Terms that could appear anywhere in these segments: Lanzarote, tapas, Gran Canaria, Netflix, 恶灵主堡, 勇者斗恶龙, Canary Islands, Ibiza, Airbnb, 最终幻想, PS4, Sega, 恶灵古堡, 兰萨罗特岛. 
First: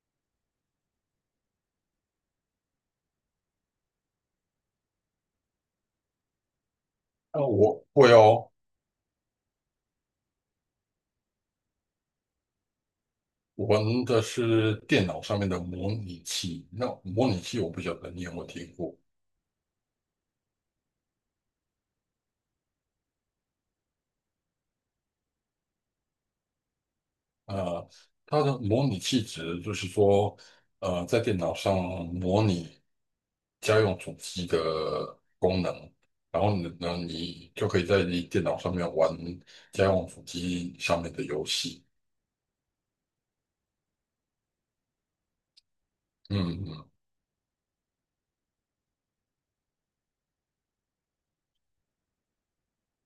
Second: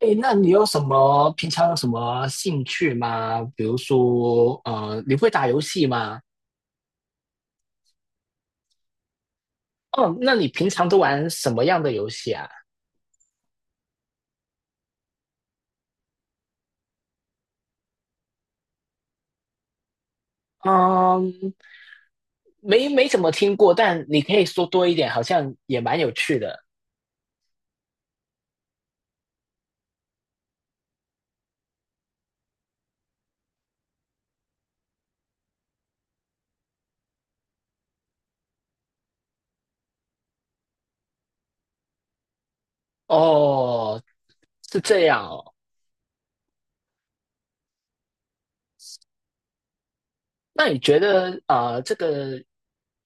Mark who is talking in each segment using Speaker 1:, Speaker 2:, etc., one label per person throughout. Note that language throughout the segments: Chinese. Speaker 1: 诶，那你有什么平常有什么兴趣吗？比如说，你会打游戏吗？
Speaker 2: 我会哦。
Speaker 1: 哦，那你平常都玩什么样的游戏啊？
Speaker 2: 我玩的是电脑上面的模拟器。那模拟器我不晓得你有没有听过？
Speaker 1: 嗯，没怎么听过，但你可以说多一点，好像也蛮有趣的。
Speaker 2: 呃，它的模拟器指的就是说，在电脑上模拟家用主机的功能。然后呢，你就可以在你电脑上面玩家用主机上面的游戏。
Speaker 1: 哦，是这样哦。
Speaker 2: 嗯，嗯
Speaker 1: 那你觉得，这个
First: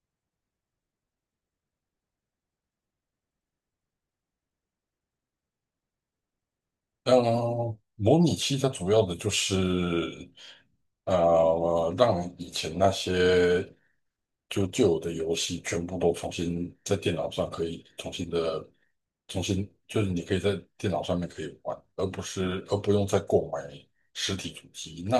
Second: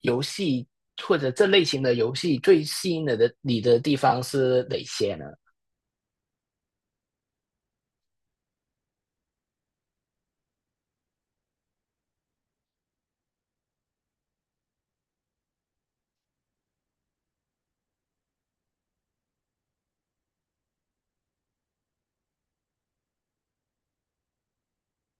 Speaker 1: 游戏或者这类型的游戏最吸引你的地方是哪些呢？
Speaker 2: 呃，模拟器它主要的就是，让以前那些就旧有的游戏全部都重新在电脑上可以重新，就是你可以在电脑上面可以玩，而不用再购买实体主机。那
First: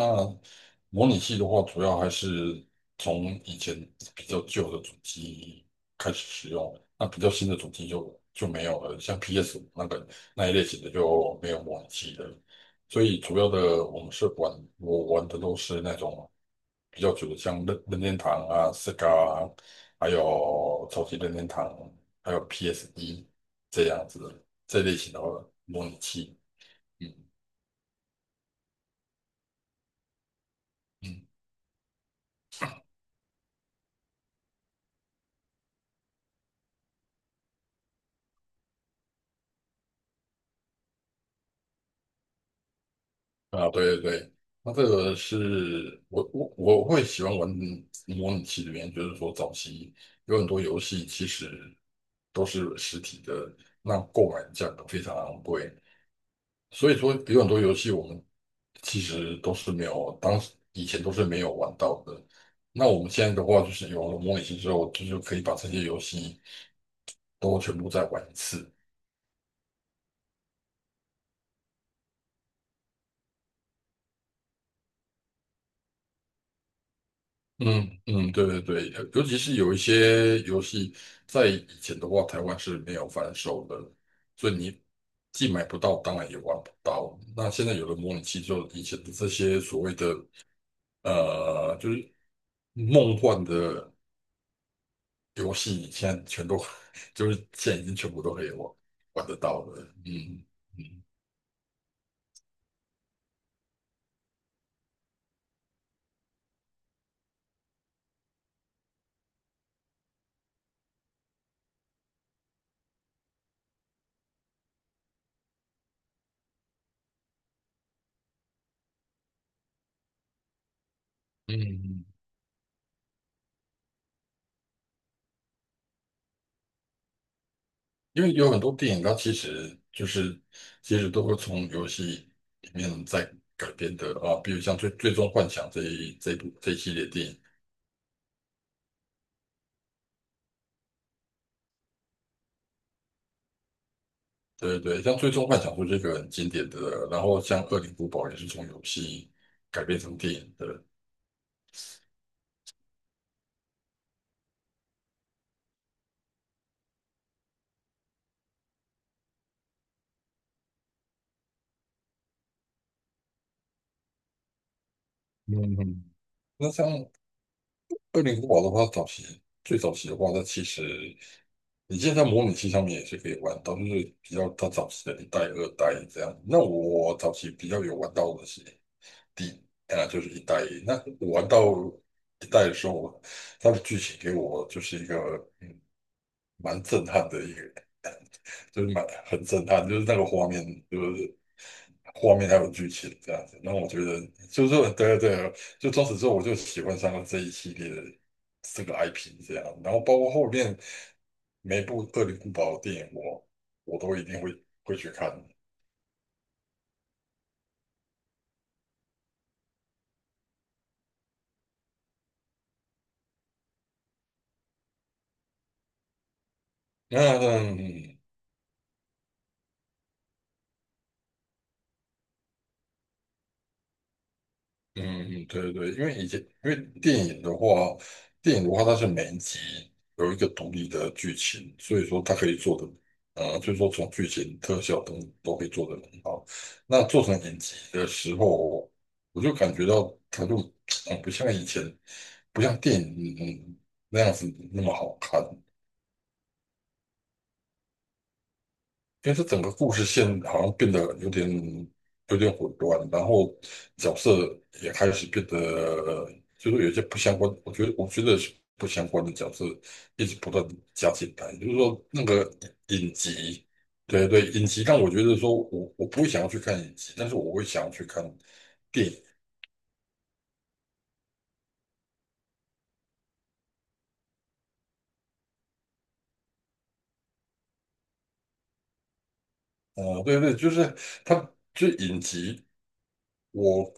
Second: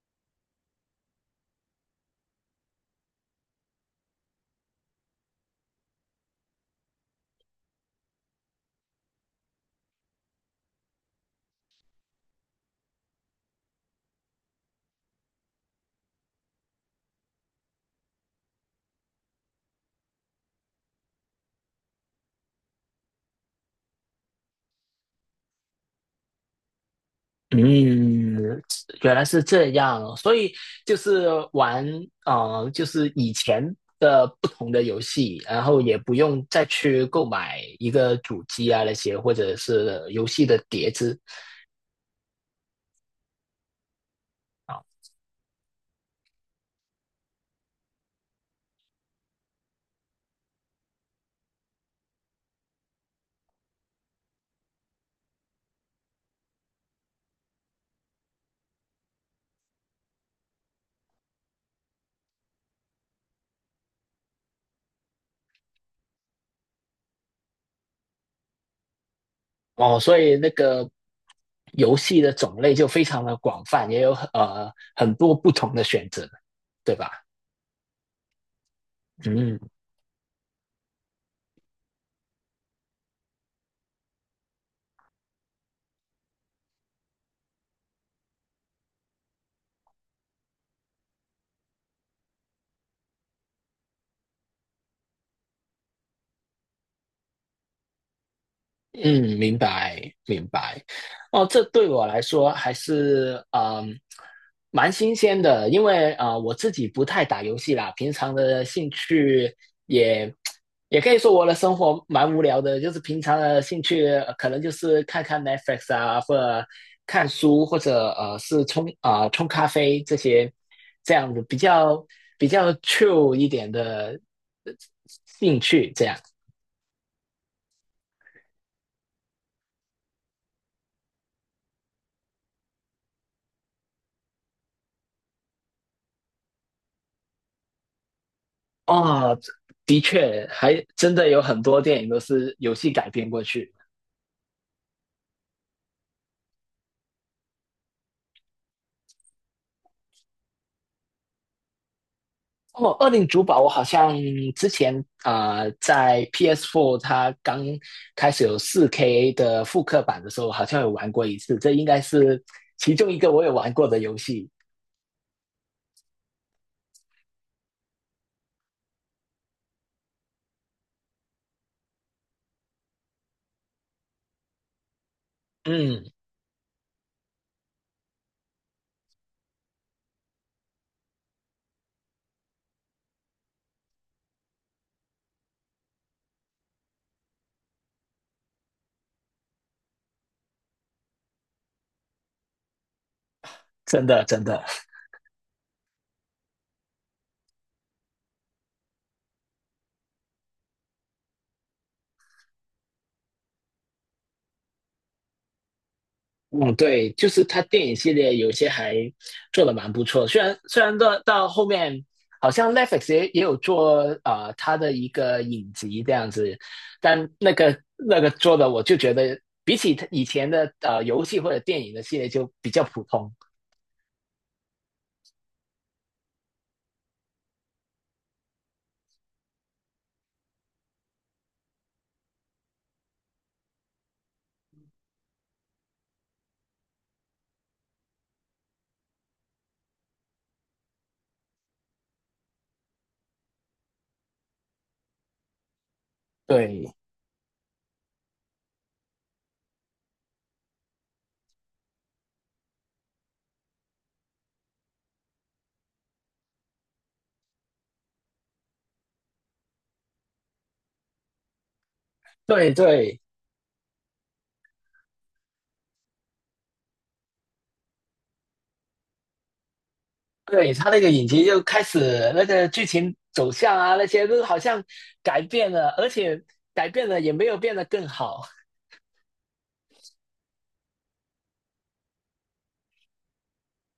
Speaker 2: 模拟器的话，主要还是从以前比较旧的主机开始使用，那比较新的主机就没有了，像 PS5那个。那一类型的就没有模拟器的，所以主要的我们是玩，我玩的都是那种比较久的，像任天堂啊、Sega 啊，还有早期任天堂，还有 PSD 这样子的这类型的模拟器。嗯
Speaker 1: 嗯，原来是这样，所以就
Speaker 2: 嗯。
Speaker 1: 是玩，就是以前的不同的游戏，然后也不用再去购买一个主机啊那些，或者是游戏的碟子
Speaker 2: 啊，对对对，那
Speaker 1: 啊。
Speaker 2: 这个是我会喜欢玩模拟器的原因，就是说早期有很多游戏其实都是实体的，那购买价格非常昂贵。所以说有很多游戏我们其实都是没有，当时以前都是没有玩到的。那我们现在的话，就是有了模拟器之后，就是可以把这些游戏都全部再玩一次。
Speaker 1: 哦，所以那个游戏的种类就非常的广泛，也有很多不同的选择，对吧？
Speaker 2: 嗯嗯，对对对，尤其是
Speaker 1: 嗯。
Speaker 2: 有一些游戏在以前的话，台湾是没有贩售的，所以你既买不到，当然也玩不到。那现在有了模拟器之后，以前的这些所谓的就是梦幻的。游戏现在全都 就是现在已经全部都可以玩得
Speaker 1: 嗯，明
Speaker 2: 到了。
Speaker 1: 白明
Speaker 2: 嗯
Speaker 1: 白。哦，这对我来说还是蛮新鲜的，因为啊、我自己不太打游戏啦，平常的兴趣也也可以说我的生活蛮无聊的，就是平常的兴趣、可能就是看看 Netflix 啊，或者看书，或者是冲啊、冲咖啡这些这样子比较
Speaker 2: 嗯，
Speaker 1: 比较 true 一点的呃兴趣这样。
Speaker 2: 因为有很多电影它其实就是都会从游戏里面再改编的啊。比如像《最终幻想》这一系列电影，
Speaker 1: 哦，的确，还真的有很多电影都是游戏改编过去。
Speaker 2: 对对像《最终幻想》就这个很经典的，然后像《恶灵古堡》也是从游戏改编成电影的。
Speaker 1: 哦，《恶灵主堡》我好像之前啊、在 PS4 它刚开始有4K 的复刻版的时候，好像有玩过一次。这应该是其中一个我有玩过的游戏。
Speaker 2: 嗯，嗯那像二零古堡的话，最早期的话，它其实你现在模拟器上面也是可以玩到，就是比较它早期的一代、二代
Speaker 1: 嗯，
Speaker 2: 这样。那我早期比较有玩到的是第就是一代。那我玩到一代的时候，它的剧情给我就是一个嗯蛮震撼的一个，就是蛮很震撼，就是那个画面，就是画面还有剧情这样子。那我觉
Speaker 1: 真
Speaker 2: 得，
Speaker 1: 的真的。
Speaker 2: 就是说，对对，就从此之后我就喜欢上了这一系列的这个 IP 这样。然后包括后面每部《恶灵古堡》的电影我都一定会去看。
Speaker 1: 嗯，对，就是他电影系列有些还做的蛮不错，虽然到后面好像 Netflix 也有做啊，他的一个影集这样子，
Speaker 2: 那
Speaker 1: 但那个
Speaker 2: 嗯。
Speaker 1: 那个做的我就觉得比起他以前的游戏或者电影的系列就比较普通。
Speaker 2: 嗯，嗯对对，因为以前因为电影的话，电影的话它是每一集有一个独立的剧情，所以说它可以做的，所以说从剧情、特效等都可以做得很好。那做成影集的时候，我就感觉到它就，不像以前，不像电影，嗯那样子那么好看。
Speaker 1: 对
Speaker 2: 因为它整个故事线好像变得有点混乱，然后角色也开始变得就是有一些不相关，我觉得是不相关的角色一直不断地加进来，就是说那个
Speaker 1: 对
Speaker 2: 影
Speaker 1: 对
Speaker 2: 集，对对，影集但我觉得说我不会想要去看影集，但是我会想要去看电影，
Speaker 1: 对，他那个影集就开始那个剧情走向啊那些都好像改变了，而且改变了也没有变得更好。
Speaker 2: 对对，就是它就是影集。我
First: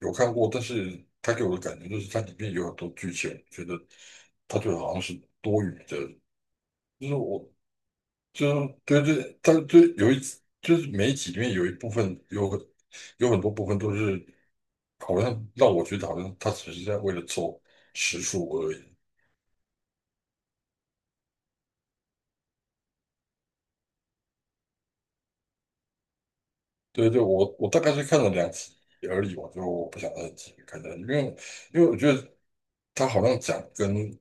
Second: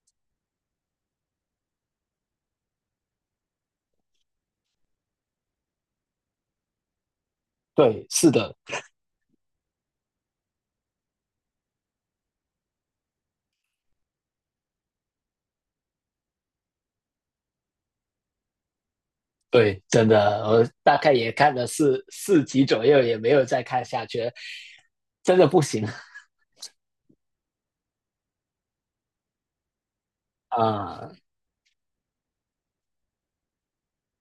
Speaker 2: 有看过，但是它给我的感觉就是它里面有很多剧情，我觉得它就好像是多余的。就是我，
Speaker 1: 对，是
Speaker 2: 就
Speaker 1: 的。
Speaker 2: 是对对，它就有一，就是每一集里面有一部分有很多部分都是好像让我觉得好像它只是在为了凑时数而已。
Speaker 1: 对，真的，我大概也看了四集左右，也没有再看下去了，真的不行
Speaker 2: 对对，我大概是看了两集而已，我就不想再继 续看下去，因
Speaker 1: 啊。
Speaker 2: 为我觉得他好像讲跟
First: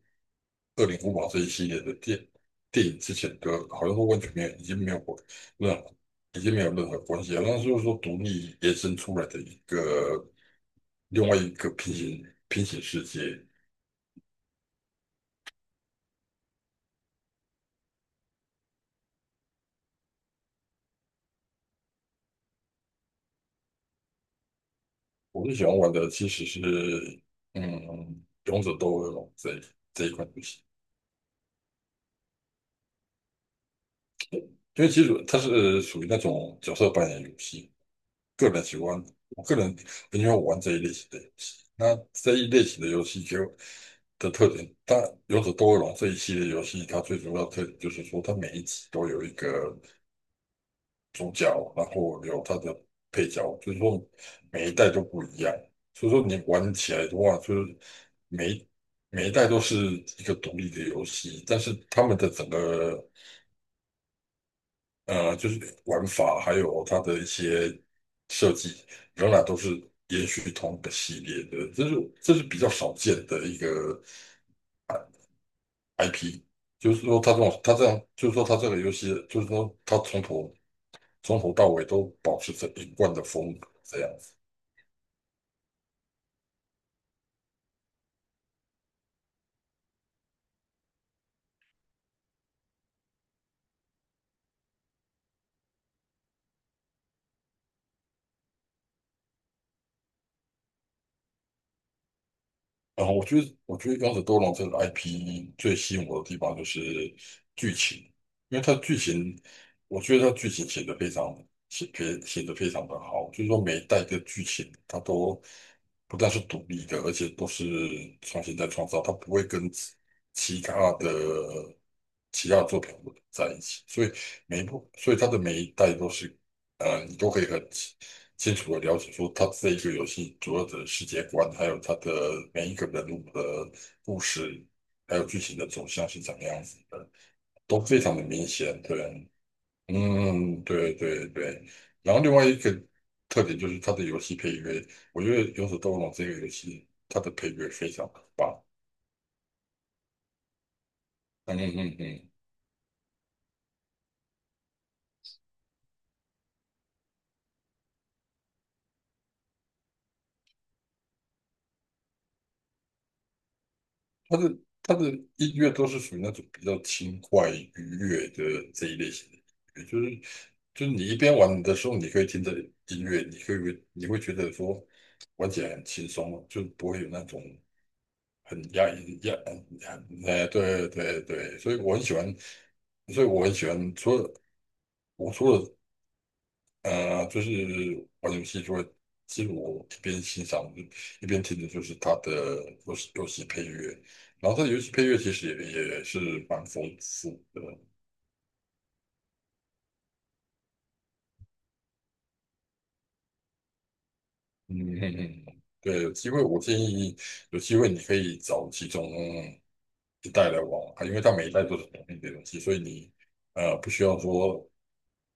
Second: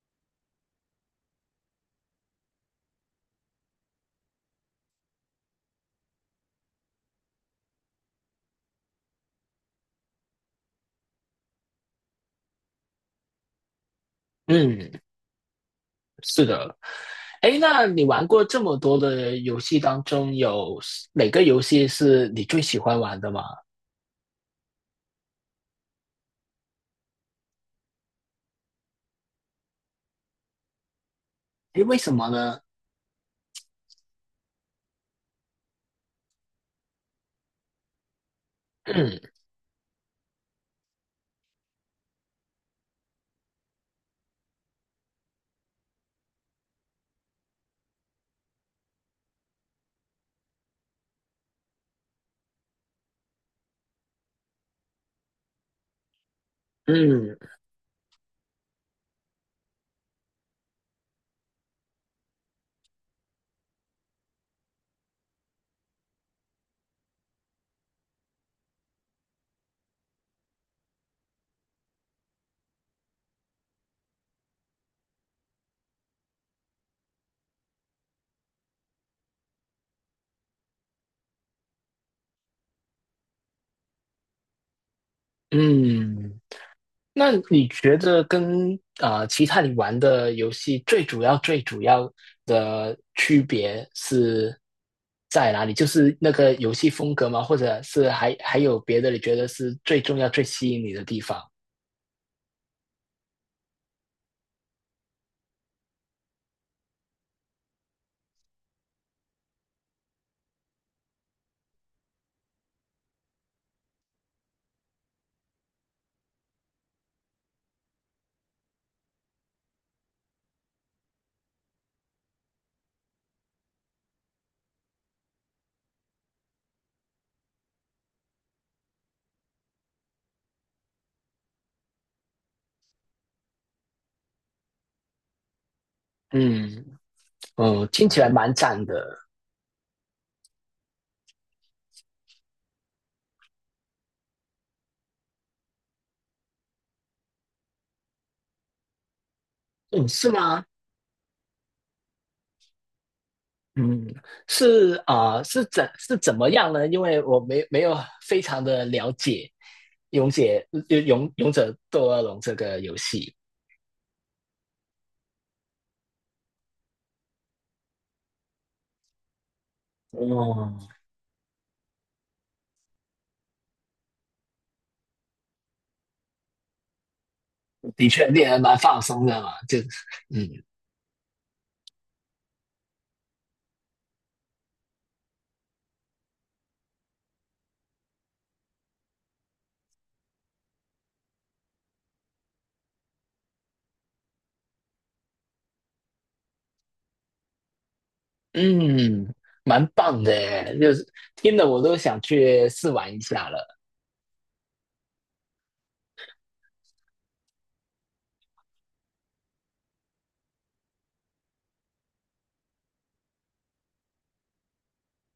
Speaker 2: 《恶灵古堡》这一系列的电影之前的，好像都完全没有，任何已经没有任何关系了。那就是说独立延伸出来的一个另外一个平行世界。
Speaker 1: 嗯，是的。哎，那你玩过这么多的游戏当中，有哪个游戏是你最喜欢玩的吗？
Speaker 2: 我最喜欢玩的其实是嗯《勇者斗恶龙》这一款游戏，
Speaker 1: 哎，为什么呢？
Speaker 2: 因为其实它是属于那种角色扮演游戏。个人喜欢，
Speaker 1: 嗯
Speaker 2: 我个人很喜欢玩这一类型的游戏。那这一类型的游戏就的特点，但有者斗恶龙这一系列游戏，它最主要的特点就是说，它每一集都有一个主角，然后有它的配角，所以说每一代都不一样。所以说你玩起来的
Speaker 1: 嗯
Speaker 2: 话，就是每一每一代都是一个独立的游戏，但是他们的整个就是玩法还有它的一些设计，仍然都是延续同一个系列的，这是比较少见的一个 I- IP。就是说，它这种它这样，就是说它这个游戏，就是说它从头到尾都保持着一贯的风格，这样。
Speaker 1: 嗯，那你觉得跟其他你玩的游戏最主要的区别是在哪里？就是那个游戏风格吗？或者是还有别的？你觉得是最重要、最吸引你的地方？
Speaker 2: 然后我觉得，刚才多龙》这个 IP 最吸引我的地方就是剧情，因为它的剧情，我觉得它剧情写得非常写写写得非常的好，就是说每一代的剧情它都不但是独立的，而且都是重新再创造，它不会跟其他的其他作品混在一起，所以每一部，所以它的每一代都是，你都可以很清楚的了解说它这一个游戏主要的世界观，还有它的每一个人物的故事，还有剧情的走向是怎么样子
Speaker 1: 嗯，
Speaker 2: 的，都
Speaker 1: 嗯，
Speaker 2: 非
Speaker 1: 听
Speaker 2: 常
Speaker 1: 起
Speaker 2: 的
Speaker 1: 来
Speaker 2: 明
Speaker 1: 蛮
Speaker 2: 显。
Speaker 1: 赞的。
Speaker 2: 对，嗯，对对对。然后另外一个特点就是它的游戏配乐，我觉得《勇者斗恶龙》这个游戏它的配乐非常的棒。
Speaker 1: 嗯，是吗？
Speaker 2: 嗯嗯嗯。
Speaker 1: 嗯，是啊，是怎么样呢？因为我没有非常的了解《勇者勇者斗恶龙》这个游戏。
Speaker 2: 他的音乐都是属于那种比较轻快愉悦的这一类型的音乐，
Speaker 1: 哦。
Speaker 2: 就是你一边玩的时候，你可以听着音乐，你可以你会觉得说玩起来很轻松啊，就不会有那种
Speaker 1: 的确令人
Speaker 2: 很
Speaker 1: 蛮
Speaker 2: 压
Speaker 1: 放
Speaker 2: 抑
Speaker 1: 松
Speaker 2: 压
Speaker 1: 的嘛，
Speaker 2: 很
Speaker 1: 就
Speaker 2: 哎，
Speaker 1: 嗯
Speaker 2: 对对对，所以我很喜欢，所以我很喜欢，除了除了就是玩游戏就会，其实我一边欣赏一边听的就是它的游戏配乐，然后它的游戏配乐其实也是蛮丰富的。
Speaker 1: 嗯，蛮棒的耶，就是听了我都想去试玩一下了。
Speaker 2: 嗯嗯嗯，对，有机会我建议有机会你可以找其中一代来玩玩看因为它每一代都是同一的东西，所以你不需要说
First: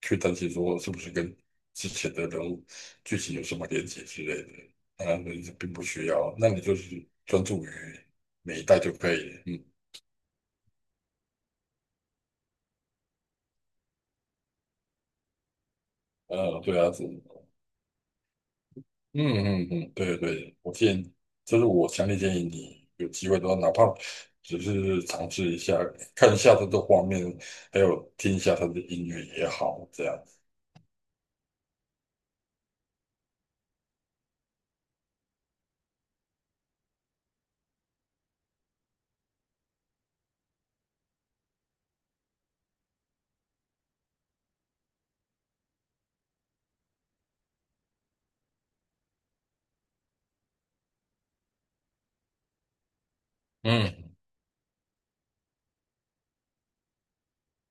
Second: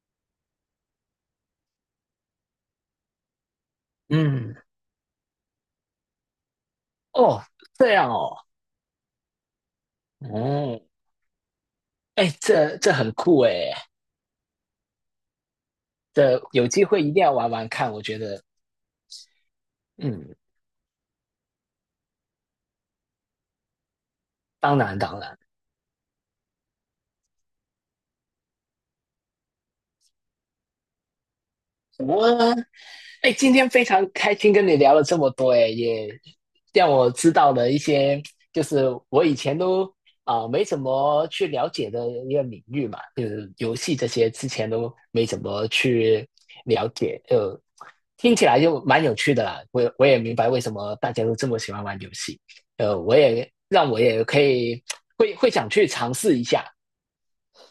Speaker 2: 去担心说是不是跟之前的人物剧情有什么连接之类的。
Speaker 1: 嗯，
Speaker 2: 当然，你并不需要，那你就是专
Speaker 1: 哦，
Speaker 2: 注于
Speaker 1: 这样哦。
Speaker 2: 每一代就可以了。嗯，
Speaker 1: 哦，哎，这很酷哎，这有
Speaker 2: 对
Speaker 1: 机
Speaker 2: 啊，
Speaker 1: 会
Speaker 2: 是
Speaker 1: 一定
Speaker 2: 嗯
Speaker 1: 要玩玩看，我觉得，
Speaker 2: 嗯嗯，对
Speaker 1: 嗯，
Speaker 2: 对我建议，这是我强烈建议你有机会的话，哪怕只
Speaker 1: 当然
Speaker 2: 是
Speaker 1: 当
Speaker 2: 尝
Speaker 1: 然，
Speaker 2: 试一下，看一下它的画面，还有听一下他的音乐也好，这样。
Speaker 1: 我哎，今天非常开心跟你聊了这么多，哎，也让我知道了一些，就是我以前都啊、没怎么去了解的一个领域嘛，就是游戏这些之前都没怎么去了解，就听起来就蛮有趣的啦。我也明白为什么大家都这么喜欢玩游戏，我也让我
Speaker 2: 嗯
Speaker 1: 也可以会想去尝试一下，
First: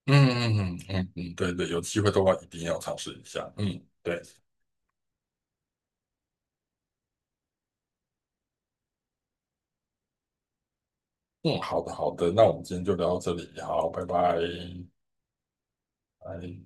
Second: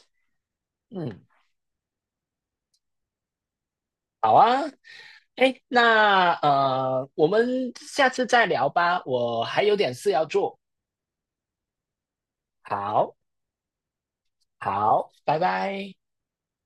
Speaker 2: 嗯嗯嗯嗯
Speaker 1: 嗯。
Speaker 2: 嗯，对对，有机会的话一定要尝试一下。嗯，对。
Speaker 1: 好啊，哎，那我们下次再聊吧，我还有点事要做。
Speaker 2: 嗯，好的，好的，那我们今天就聊
Speaker 1: 好，
Speaker 2: 到这里，好，拜拜，
Speaker 1: 好，拜拜。
Speaker 2: 拜。